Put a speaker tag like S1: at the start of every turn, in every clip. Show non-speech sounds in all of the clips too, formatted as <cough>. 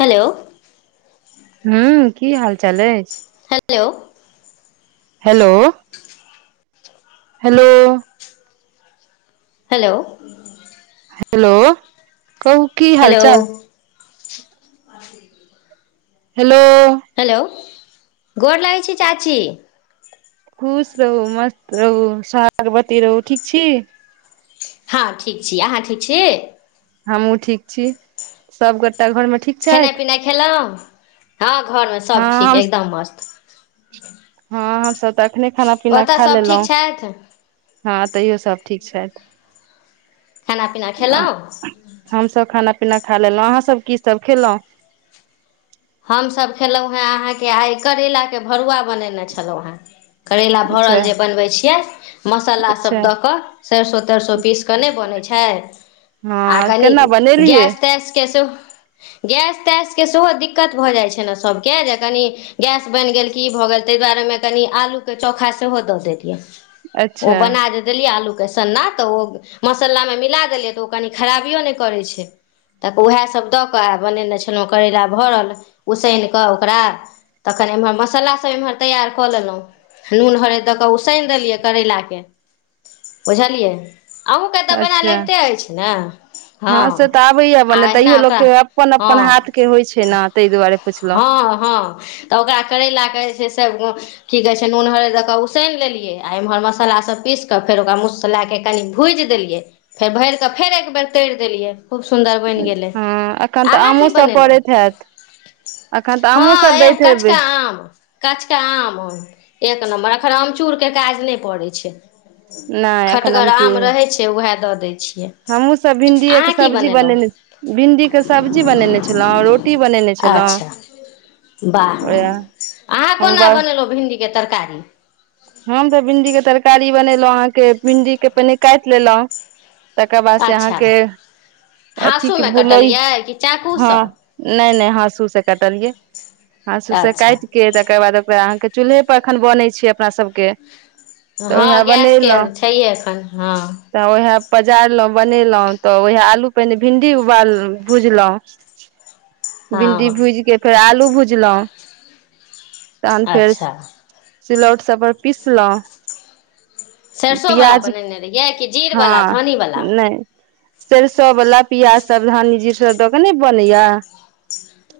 S1: Hello
S2: हू की हाल चाल अछि
S1: hello
S2: hello hello
S1: hello
S2: hello कहु की हाल
S1: हेलो
S2: चाल हेलो
S1: हेलो गोर लगैय छी चाची
S2: खुश रहू मस्त रहू सोहागवती रहू ठीक छी
S1: हँ ठीक छी अहाँ ठीक छी
S2: हमहुँ ठीक छी सबगोटा घर में ठीक
S1: खेनाइ
S2: छथि
S1: पिनाइ खेलहुँ हँ घरमे
S2: हँ
S1: सब ठीक
S2: हम
S1: एकदम मस्त
S2: हँ हमसभ तऽ अखने खाना पीना
S1: ओतय
S2: खा
S1: सभ ठीक
S2: लेलहुँ
S1: छथि
S2: हँ तैयो सब ठीक छैथ
S1: खाना पीना खेलहुँ
S2: हम सभ खाना पीना खा लेलहुं अहाँ सब की सब खेलहुँ
S1: हमसभ खेलहुँ हेँ अहाँ के आइ करैला के भरुआ बनेने छलौ हेँ करैला भरल
S2: अच्छा
S1: जे बनबै छियै
S2: अच्छा
S1: मसालासभ दऽ कऽ सैरसो तैरसो पीस कऽ नय बनैत छै आ
S2: हँ
S1: कनि
S2: केना बनेलियै
S1: गैस तैसके सेहो गैस तैसके सेहो दिक् दिक्कत भऽ जाइ छै ने सभके जे कनि गैस बनि गेल कि भऽ गेल ताहि दुआरे ओ मे कनि आलू के चोखा सेहो दऽ दैलीयै ओ
S2: अच्छा
S1: बना देत देलियै आलू के सन्ना तऽ ओ मसाला मे मिला देलियै तऽ ओ कनि खराबियो नय करै छै तऽ उएहसभ दऽ कऽ आ बनेने छलहुँ करैला भरल उसैन कऽ ओकरा तखन एम्हर मसाला सभ एम्हर तैयार कऽ लेलहुँ नून हरैदऽ कऽ उसनि देलियै करैला के बुझलियै अहुँके तऽ बनायल
S2: अच्छा
S1: अबिते अछि ने
S2: हँ से तऽ आबैया
S1: आ
S2: बने तैयो
S1: अहिना ओकरा
S2: लोकके अपन अपन
S1: हँ
S2: हाथ के होइ छै ने तय दुआरे पुछलहुँ
S1: हँ हँ तऽ ओकरा करैला कऽ जे छै से की कहै छै नून हरद दऽ कऽ उसनि लेलियै आ एम्हर मसालासभ पीस कऽ फेर ओकरा मुस लए कऽ कनी भुजि देलियै फेर भरि कऽ फेर एकबर तरि देलियै खुब सुन्दर बनि गेलै
S2: हँ एखन तऽ
S1: अहाँ की
S2: आमो सब
S1: बनेलहुँ
S2: पड़ैत हैत एखन तऽ आमो
S1: हँ
S2: सब
S1: एह
S2: दैत हेबै
S1: कचका आम काचका आम एक नम्बर एखन अमचूर के काज नहि पड़ै छै
S2: नहि एखन
S1: खटगर आम
S2: आमचूर
S1: रहै छैय उएह दऽ दै छियै
S2: हमहुँ सब भिंडीए के
S1: अहाँ कि
S2: सब्जी
S1: बनेलहुँ
S2: बनेने भिंडी के सब्जी बने छलौ रोटी बनेने छलहुँ
S1: अच्छा बाह
S2: ओएह
S1: अहाँ
S2: हम
S1: कोना बनेलहु भिंडी के तरकारी
S2: हम तऽ भिंडी के तरकारी बनेलहु अहाँकेँ भिन्डी के पहिने काटि लेलहु तकर बाद से
S1: अच्छा
S2: अहाँकेँ अथी के
S1: हाँसूमे
S2: भुल
S1: कटलियै कि चाकूसँ
S2: हँ नहि नहि हँसू सँ कटलियै हँसूसँ
S1: अच्छा
S2: काटि कऽ तकर बाद ओकरा अहाँकेँ चूल्हेपर अखन बनै छै अपना सभके तऽ उएह
S1: हँ गैसके
S2: बनेलहु
S1: छैहे एखन ह
S2: तऽ ओएह पजारलहुँ बनेलहुँ तऽ ओए हे आलू पहिने भिंडी उबाल भुजलहुँ भिंडी
S1: हँ
S2: भूजि कऽ फेर आलू भुजलहु तहन फेर
S1: अच्छा
S2: सिलौट सभपर पीसलहुँं
S1: सरसो वाला बनेने रहियै कि जीर वाला
S2: हँ
S1: धनी वाला
S2: नहि सरिसो वाला पियाज सभ धनी जीर सभ दऽ के ने बनैया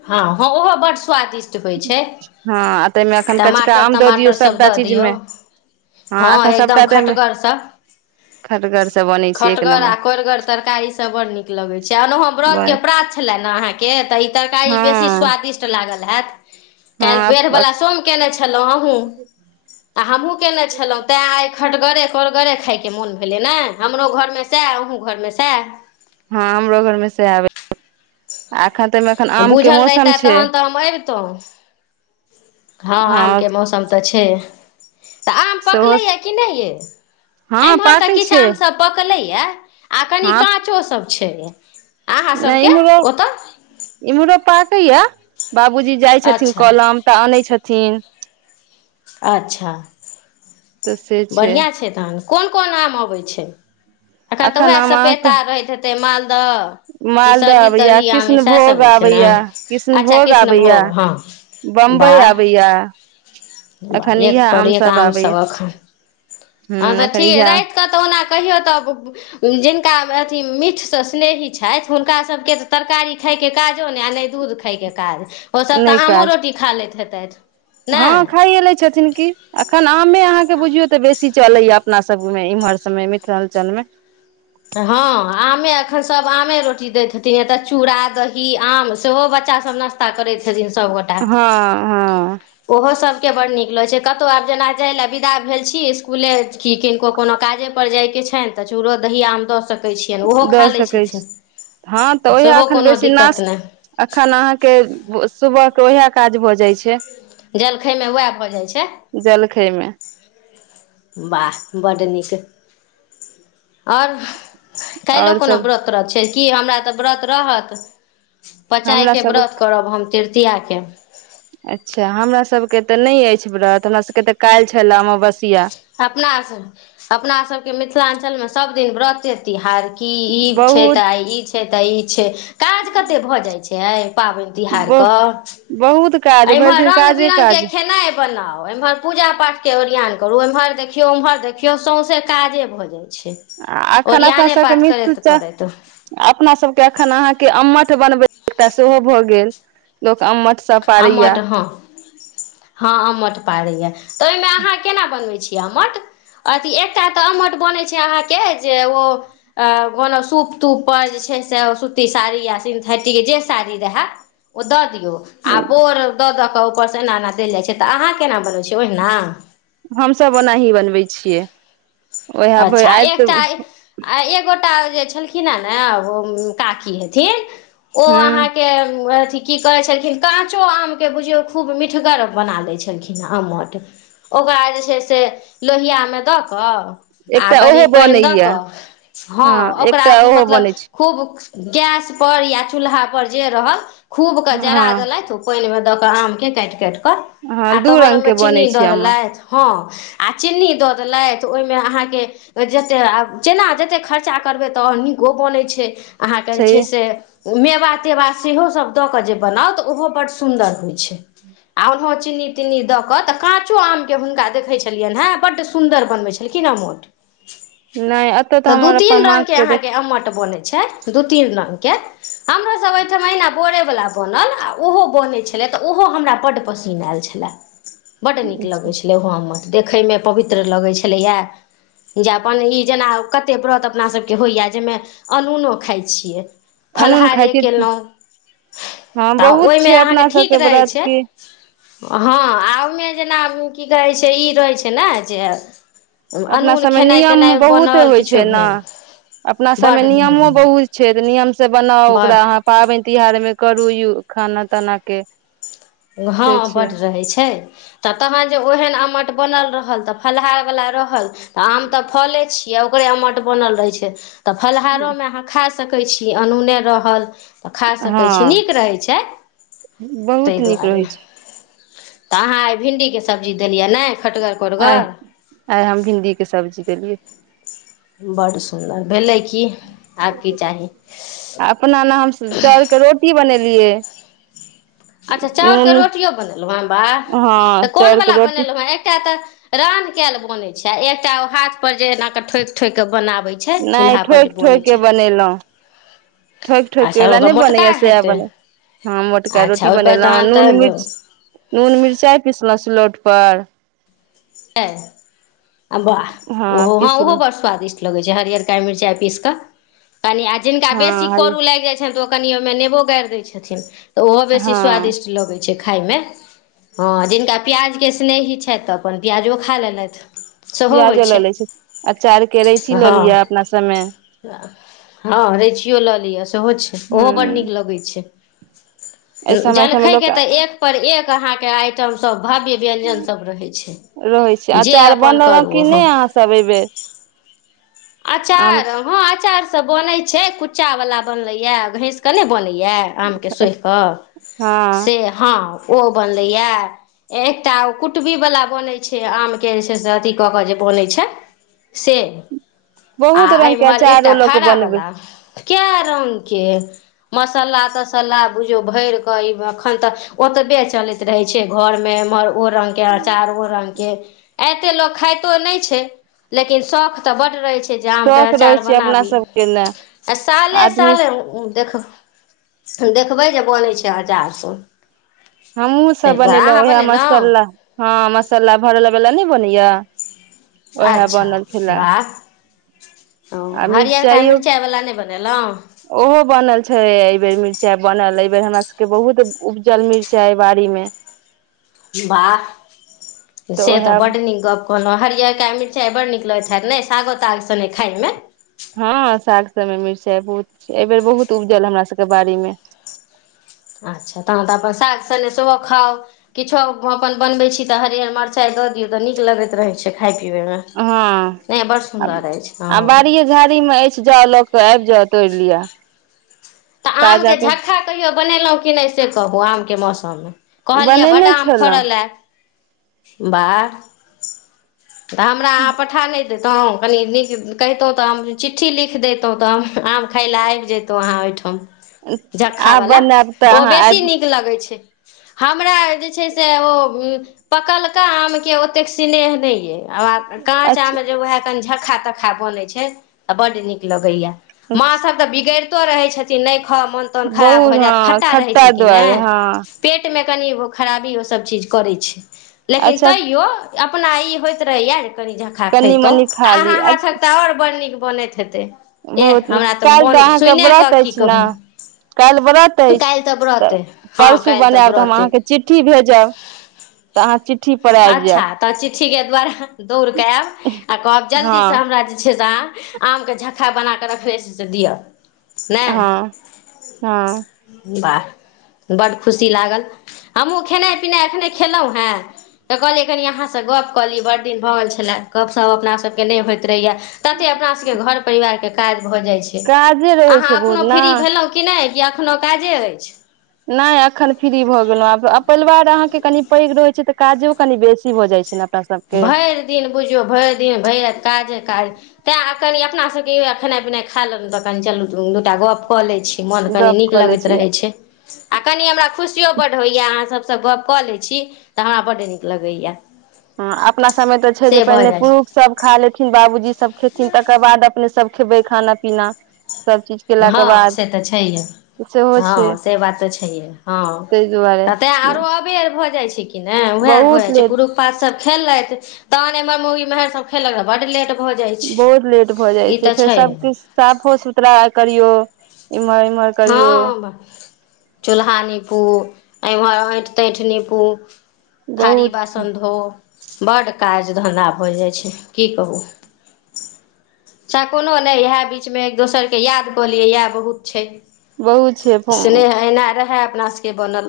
S1: ह ह ओहो बड स्वादिष्ट टबै छै
S2: हँ ताहिमे एखन कचका
S1: टमाटर
S2: आम दऽ दियौ
S1: तमाटर सभ
S2: सभटा
S1: दऽ
S2: चीज
S1: दियौ
S2: मे हँ
S1: ह
S2: एखन सभटा
S1: एकदम
S2: ताहिमे
S1: खटगरस
S2: खटगर से बनै छै एक
S1: खटगर आ कोरगर तड़कारी सभ बड़ नीक लगैत छै आ ओनाहो व्रत के
S2: नम्बर
S1: प्रात छलए न अहाँकेँ तऽ ई तरकारी बेसी
S2: हँ
S1: स्वादिष्ट लागल हैत काइल
S2: हँ हँ
S1: वेरहवाला सोम केने छेलो अहूँ आ हमहूँ केने छलहुँ तै आइ खटगरे करगरे खायके मोन भेलै ने हमरो घरमे सएह अहूँ घर मे सएह
S2: ह हमरो घरमे से आबै आ अखन तइ मे अखन आम के
S1: बूझल
S2: मौसम
S1: रहितै
S2: छै
S1: ह
S2: हँ
S1: आमके मौसम तऽ छै तऽ आम
S2: सेहो
S1: पकलैया कि नहि यै
S2: हँ
S1: एमहर तऽ
S2: पाकै
S1: किछु
S2: छै
S1: आम सभ पकलैया आ कनि
S2: हँ
S1: काँचो सभ छै अहाँ
S2: नहि
S1: सभके
S2: इम्हरो
S1: ओतऽ
S2: इम्हरो पाके या बाबूजी जाई छथिन
S1: अच्छा
S2: कलम तऽ अनै छथिन
S1: अच्छा।
S2: तऽ से
S1: बढ़िआ छै तहन कोन कोन आम अबै छै अखन तऽ उएह
S2: आम अहाँके
S1: सपेता रहैत हे से मालदह कि
S2: मालदह
S1: सरही
S2: आबैया
S1: तरही आम
S2: कृष्ण
S1: सएहसभ
S2: भोग
S1: होइ छै ने
S2: आबैया कृष्ण
S1: अच्छा
S2: भोग आबैया
S1: कृष्णभोग हँ
S2: बम्बई
S1: वाह
S2: आबैया
S1: वाह
S2: एखन इ
S1: एक
S2: हा आमसभ आबैया
S1: ह तऽ
S2: एखन
S1: ठीक
S2: इएह
S1: राइतक तऽ ओना कहियौ तऽ जिनका अथी मीठसँ स्नेही छैथ हुनका सभके तऽ तरकारी खायके काजो नहि आ नहि दूध खाय के काज ओसभ तऽ आमो रोटी खा लैत हेतथि
S2: ह
S1: नहि
S2: खायै लै छथिन कि अखन आमे अहाँकेँ बुझियौ तऽ बेसी चलैय अपनासभमे इम्हर सभमे मिथिलांचलमे
S1: ह आमे अखन सभ आमे रोटी दैत हेथिन नैतऽ चूड़ा दही आम सेहो बच्चासभ न सता करैत छथिन सभगोटा
S2: ह ह
S1: ओहो सभके बड़ नीक लगै छै कतो आब जेना जाई लए विदा भेल छी इसकुले कि किनको कोनो काजे पर जाय के छनि तऽ चूड़ो दहि आम दऽ सके छिया नि ओहो
S2: दऽ
S1: खा लै
S2: सकै छी
S1: छथिन
S2: हँ तऽ ओएह
S1: सेहो
S2: एखन
S1: कोनो
S2: बेसी
S1: दिक्कत
S2: नाश
S1: नहि
S2: अखन अहाँकेँ सुबह के उएह काज भऽ जाय छै
S1: जलखै मे वएह भऽ जाय छै
S2: जलखै मे
S1: वाह बड्ड नीक ओर काइलो
S2: आओर
S1: कोनो
S2: सब
S1: व्रत <unintelligible> छैय कि हमरा तऽ व्रत रहत पचाय
S2: हमरा
S1: के
S2: सब
S1: व्रत करब हम तृतीया के
S2: अच्छा हमरा सबके तऽ नय अछि व्रत हमरा सबके तऽ काइल छेलै अमवसिया
S1: अपना सब अपना सब के मिथिलांचल मे सभ दिन व्रते तिहार की ई छै
S2: बहुत
S1: तऽ आइ ई छै तऽ ई छै काज कते भए जाय छैय पाबैन
S2: ब
S1: तिहारक
S2: बहुत काज भरि
S1: एम्हर
S2: दिन
S1: रंग
S2: काजे
S1: बिरंग के
S2: काज
S1: खेनाइ बनाउ एम्हर पूजा पाठ के ओरियान करू एम्हर देखियौ ओम्हर देखियौ सौं से काजे भऽ जाइ छै
S2: आ अखन अपना
S1: ओरियाने
S2: सबके
S1: पाठ
S2: मितू
S1: करैत
S2: च
S1: करैत
S2: अपना सबके अखन अहाँके अम्मठ बनबै एकटा सेहो भऽ गेल लोक अम्मठ सब पारैया
S1: आम्मट हऽ हँ आम्मट पारैए तऽ ओहिमे अहाँ केना बनबै छीयै आम्मट अथी एकटा तऽ अमट बनैत छैय अहाँके जे ओ कोनो सूप तुप पर जे छैय से सुती साड़ी या सिन्थेटिक जे साड़ी रहै ओ दऽ दियौ आ बोर दऽ दऽ कऽ ऊपर सँ एना एना देल जाइ छैय तऽ अहाँ केना बनबै छियै ओहिना
S2: हमसब ओनाही बनबै छियै ओएह भ
S1: अच्छा
S2: आयत
S1: एकटा आ एक गोटा जे छलखिन हे नै ओ काकी हेथिन ओ
S2: हूँ
S1: अहाँ के अथि कि करै छलखिन काँचो आमके बुझियौ खूब मिठगर बना लैय छलखिन अमट ओकरा जे छैय से लोहिया मे दऽ कऽ आ
S2: एकटा
S1: कनि
S2: ओहो
S1: पाइन दऽ
S2: बनैया
S1: कऽ हँ ओकरा
S2: एकटा ओहो
S1: मतलब
S2: बनै
S1: खूब गैस पर या चूल्हा पर जे रहल खूब कऽ
S2: छै
S1: जरा
S2: हँ
S1: देलथ ओ पाइन मे दऽ कऽ आम के काटि काटि कऽ आ
S2: हँ दू
S1: तोहन
S2: रंग
S1: ओहिम
S2: के बनै
S1: चीनी
S2: छै
S1: दऽ
S2: अम्मठ
S1: देलथ हॅं आ चीनी दऽ देलेथ ओइमे अहाॅं जतेक आ जेना जतेक खर्चा करबै तऽओ नीको बनै छैय अहाँ के जे छैय
S2: सही
S1: से मेबा तेवा सेहोसब दऽ कऽ जे बनाउ तऽ ओहो बड्ड सुन्दर होइ छैय आ ओनहो चीनी तीन्नी दऽ कऽ तऽ काचो आम के हुनका देखे छलियनि हे बड सुंदर बनवे छलै खैलखिन अमट <unintelligible>
S2: नहि एतऽ
S1: तऽ दू
S2: हमर अपन
S1: तीन
S2: माँ
S1: रंगके
S2: के देख
S1: अहाँके अमट बनै छैय दू तीन रंगके हमरोसभ ओहिठाम अहिना बोरैवला बनल आ ओहो बनै छलै तऽ ओहो हमरा बड्ड पसिन्न आयल छला छलय बड्ड नीक लगै छलै उहो अमट देखैमे पवित्र लगै छलैए जे अपन ई जेना कतेक व्रत अपना सभके होइए जेएमे अनूनो खाइ छियै
S2: अनून खाइ
S1: फलाहारे
S2: छी
S1: कयलो
S2: हँ
S1: तऽ
S2: बहुत छै
S1: ओइमे
S2: अपना
S1: अहाँके
S2: सबके
S1: ठीक रहै
S2: व्रत
S1: छैय
S2: की
S1: हँ आ ओइमे जेना की कहै छैय ई रहै छैय ने जे
S2: अपना
S1: अनून
S2: सब में
S1: खेनाइ
S2: नियम
S1: तेनाइ
S2: बहुत
S1: बनल
S2: होइ
S1: किछो
S2: छैय ना
S1: भेल
S2: अपना सबमे
S1: बड्ड
S2: नियमो
S1: नियम
S2: बहुत छैय तऽ नियम से बनाउ ओकरा
S1: बड्ड
S2: अहाँ पाबैन तिहार मे करू खाना ताना के
S1: हँ
S2: से छै
S1: बड्ड रहै छैय तऽ तहन जे ओहेन अमट बनल रहल तऽ फलाहार वला रहल तऽ आम तऽ फले छी किया ओकरे अमट बनल रहै छैय तऽ फलाहारो में अहाँ खा सकै छी अनूने रहल तऽ खा सकैत छी
S2: हँ
S1: नीक रहैत छैय ताहि
S2: बहुत नीक
S1: दुआरे
S2: रहै छै
S1: तऽ अहाँ आई भिण्डी के सब्जी देलियै ने खटगर कोरगर
S2: आई हम भिंडी के सब्जी देलियै
S1: बड़ सुन्दर भेलै कि
S2: अपना नऽ हम चाउर के रोटी बनेलियै
S1: अच्छा चाउर के
S2: नून
S1: रोटियो बनेलहुँ ह बाह
S2: हँ
S1: तऽ
S2: चाउर के
S1: कोनवला
S2: रोटी
S1: बनेलहुँ हे एकटा तऽ रान केल बने छैय एकटा हाथ पर जे एना के ठोक ठोक के बनावे छैय।
S2: नहि ठोकि ठोकि कऽ बनेलहु ठईक ठएक
S1: अच्छा ओकर
S2: नहि
S1: मोटका
S2: बनैएसह
S1: हेतै
S2: बने ह मोटका
S1: अच्छा
S2: रोटी
S1: ओहिपर
S2: बनेलहुँ
S1: तहन
S2: नून
S1: तऽ
S2: मिच नून मिचाई पिसलहुँ सिलौटपर
S1: ह वाह
S2: हँ
S1: ओहो ह ओहो
S2: पिसलहुँ
S1: बड़ स्वादिष्ट लगै छैय हरिअरका मिरचाई पीस कऽ कनि आ जिनका
S2: हँ
S1: बेसी
S2: हरी
S1: करू लागि जाइ छनि तऽ ओ कनि ओमे नेबो गारि देय छथिन तऽ ऊहो बेसी
S2: हँ
S1: स्वादिष्ट लगे छैय छैय खायमे ह जिनका प्याजके स्नेही छैत तऽ अपन पियाजो खा लेलथि सेहो होइ
S2: प्याजो
S1: छै
S2: लऽ ले छैय अचार करैची लऽ लिय अपना सभमे
S1: ह रैचियो लऽ लिअ सेहो छैय ओहो बड़ नीक
S2: हूँ
S1: लगै
S2: एहि
S1: छैय
S2: समय सबमे
S1: जलखय
S2: लोक
S1: के तऽ एक पर एक अहाँकेँ आइटमसभ भव्य व्यञ्जन सभ रहै छैय
S2: रहैत छैय अचार बनलहु कि नहि अहाँसभ एहि बेर
S1: अचार। हँ आचार सभ बनै छै कुच्चा वाला बनलैया घैसके नहि बनैया। आम के सोहि कऽ
S2: हँ
S1: से ह ओ बनलैया एकटा ओ कुटबीवला बनैत छै आम के जे छै से अथी कऽ जे बनैत छै। स आ
S2: बहुत रंग के
S1: एम्हर
S2: अचारो
S1: एकटा
S2: लऽ के बनबै
S1: फाड़ावला कए रंग के मसाल्ला तसाल्ला बुझो भैर कऽ ई अखन तऽ ओतबे चले रहै छै घर मे एमहर ओ रंग के अचार ओ रंगके ऐते लोक खाइतो नहि छै लेकिन शौख तऽ बड़ रहे छै जे आम के
S2: शौख रहै
S1: अँचार
S2: छै अपना
S1: बनाबी
S2: सबके ने
S1: आ साले
S2: आदमी
S1: साले देख देखबै जे बनै छै आचार सभ
S2: हमहुँ सभ बनेलहुँं उएह मसाला
S1: बनेलहुँ
S2: ह मसाला भरला वाला नहि बनैया उएह
S1: अच्छा
S2: बनल खेला
S1: ओ हरअरकऽ
S2: मिरचाइयो
S1: मिरचाइवला नहि बनेलहुँ
S2: ओहो बनल छै एहि बेर मिरचाई बनल एहि बेर हमरा सभके बहुत उपजल मिरचाई बाड़ी मे
S1: वाह से तऽ बड़ निक ग‌प कोनो हरिहरका मिरचाई बड नीक लगैत हैत नहि सागो ताग सँगे खाइमे
S2: हँ साग सभमे मिरचाइ बहुत एहि बेर बहुत उपजल हमरा सभके बाड़ी मे
S1: अच्छा तहन तऽ अपन साग संगे सेहो खाउ। किछो अपन बनबैत छी तऽ हरिअर मिरचाई दऽ दियौ तऽ नीक लगैत रहैत छै खाय पिबैमे।
S2: हँ
S1: नहि बड़ सुन्दर अछि हँ।
S2: बारी मे अछि जाउ लऽ कऽ आबि जाउ तोड़ि लिआ
S1: तऽ आम के झक्खा कहियो बनेलहुँ कि नहि से कहू आम के मौस मे। कहलियै बड़
S2: बनेने
S1: आम फड़ल
S2: छलहुँ
S1: ऐ। वाह तऽ हमरा अहाँ पठा नै देतहुँ कनि नीक कहितहु तऽ हम चिट्ठी लिख दैतहु तऽ हम आब खाइ लए आबि जैतहु अहाँ ओहिठाम।
S2: आब
S1: जक्खावला
S2: बनायब तऽ
S1: ओ
S2: अहाँ
S1: बेसी
S2: आबि
S1: नीक लगै छै। हमरा जे छै से ओ पकलका आमके ओतेक स्नेह नहि अइ। आ काँच आम जे
S2: अच्छा
S1: उएह कनी झक्खा तक्खा बनैत छै तऽ बड्ड नीक लगैए। माँ सभ तऽ बिगैड़ितो रहैत छथिन नहि खाउ मऽन तोन खराब
S2: बहुत
S1: भऽ जायत
S2: हँ
S1: खट्टा रहै छै कि
S2: दुआरे
S1: नहि।
S2: हँ
S1: पेटमे कनिगो खराबी ओ सब चीज करै छै लेकिन
S2: अच्छा
S1: तैयो अपना ई होइत रहैया जे कनि झक्खा
S2: कनि
S1: खैतों
S2: मनी खा
S1: आ
S2: ली
S1: अहाँक हाथकते और बड़ नीक बनैत हेतै एह
S2: बहुत नीक
S1: हमरा तऽ
S2: काल्हि
S1: मोन
S2: अहाँके
S1: सुने कऽ
S2: व्रत
S1: की
S2: अछि ने काल्हि व्रत
S1: कहू
S2: अछि
S1: काल्हि तब
S2: तऽ
S1: रहतै हँ
S2: परसू
S1: काल्हि तब
S2: बनायब तऽ हम
S1: रहतै।
S2: अहाँके चिट्ठी भेजब तऽ अहाँ चिट्ठी पर आबि
S1: अच्छा
S2: जायब
S1: तऽ चिठ्ठीके दुआरे दौड़ कऽ आयब। आ कहब जल्दीसँ
S2: हँ
S1: हमरा जे छै से अहाँ आमके झक्खा बना कऽ रखने छी से दिअ। नहि
S2: हँ हँ
S1: वाह बड्ड खुशी लागल हमहूँ खेनाइ पिनाइ एखने खेलहुँ हेँ तऽ कहलियै कनि अहाँसँ गप कऽली बड़ दिन भऽ गेल छलै गपशप अपना सबके नहि होइत रहैया। तते अपना सभके घर परिवारके काज भऽ जाइत छै
S2: काजे रहै
S1: अहाँ
S2: छै बहुत
S1: एखनो
S2: ने
S1: सुतलहुँ कि नहि एखनो काजे अछि।
S2: नहि एखन फ्री भऽ गेलहुँ आब परिवार अहाँके कनि पैघ रहैत छै तऽ काजो कनि बेसी भऽ जाइत छै नऽ अपना सभके।
S1: भरि दिन बुझियौ भरि दिन भरि राति काजे काज तैँ कनि अपनासभके खेनाइ पिनाइ खा लेलहुँ तऽ कनि चलू दूनू गोटा गऽप कऽ लैत छी। मोन कनी
S2: गप
S1: नीक
S2: कऽ लै
S1: लगैत
S2: छियै
S1: रहै छै। आ कनि हमरा खुशियो बड्ड होइए। अहाँसभसँ गप्प कऽ लैत छी तऽ हमरा बड्ड नीक लगैए।
S2: हू अपना सबमे तऽ छै जे
S1: से भऽ
S2: पहिने
S1: जाइ छै
S2: पुरुष सब खा लेथिन बाबूजी सब खेथिन तकर बाद अपने सब खेबै खाना पीना सब चीज। केलाके
S1: हँ
S2: बाद
S1: से तऽ छैहे।
S2: सेहो छै
S1: हॅ से बात ते छैये हँ
S2: ताहि दुआरे
S1: ततें आरो अबेर भऽ जाइ छै। कि ने उह भए
S2: बहुत
S1: जाय छै
S2: लेट
S1: पुरुख पात सब खेलेत तहन एमहर मोगी मेहर सब खेलक बड लेट भऽ जाइ छै
S2: बहुत लेट भऽ जाइ
S1: ई
S2: छै
S1: तऽ
S2: फेर सब किछु साफो सुथरा करियो इम्हर इमहर
S1: हँ चूल्हा नीपू एम्हर हाँठि ताँठि नीपू थारी
S2: बहुत
S1: बासन धो बड्ड काज धन्धा भऽ जाइ छै की कहू चच्ाहे कोनो नहि इएह बीचमे एक दोसरकेँ याद कऽ लियै इएह बहुत छै
S2: बहुत छै
S1: स्नेह एना रहय अपना सभके बनल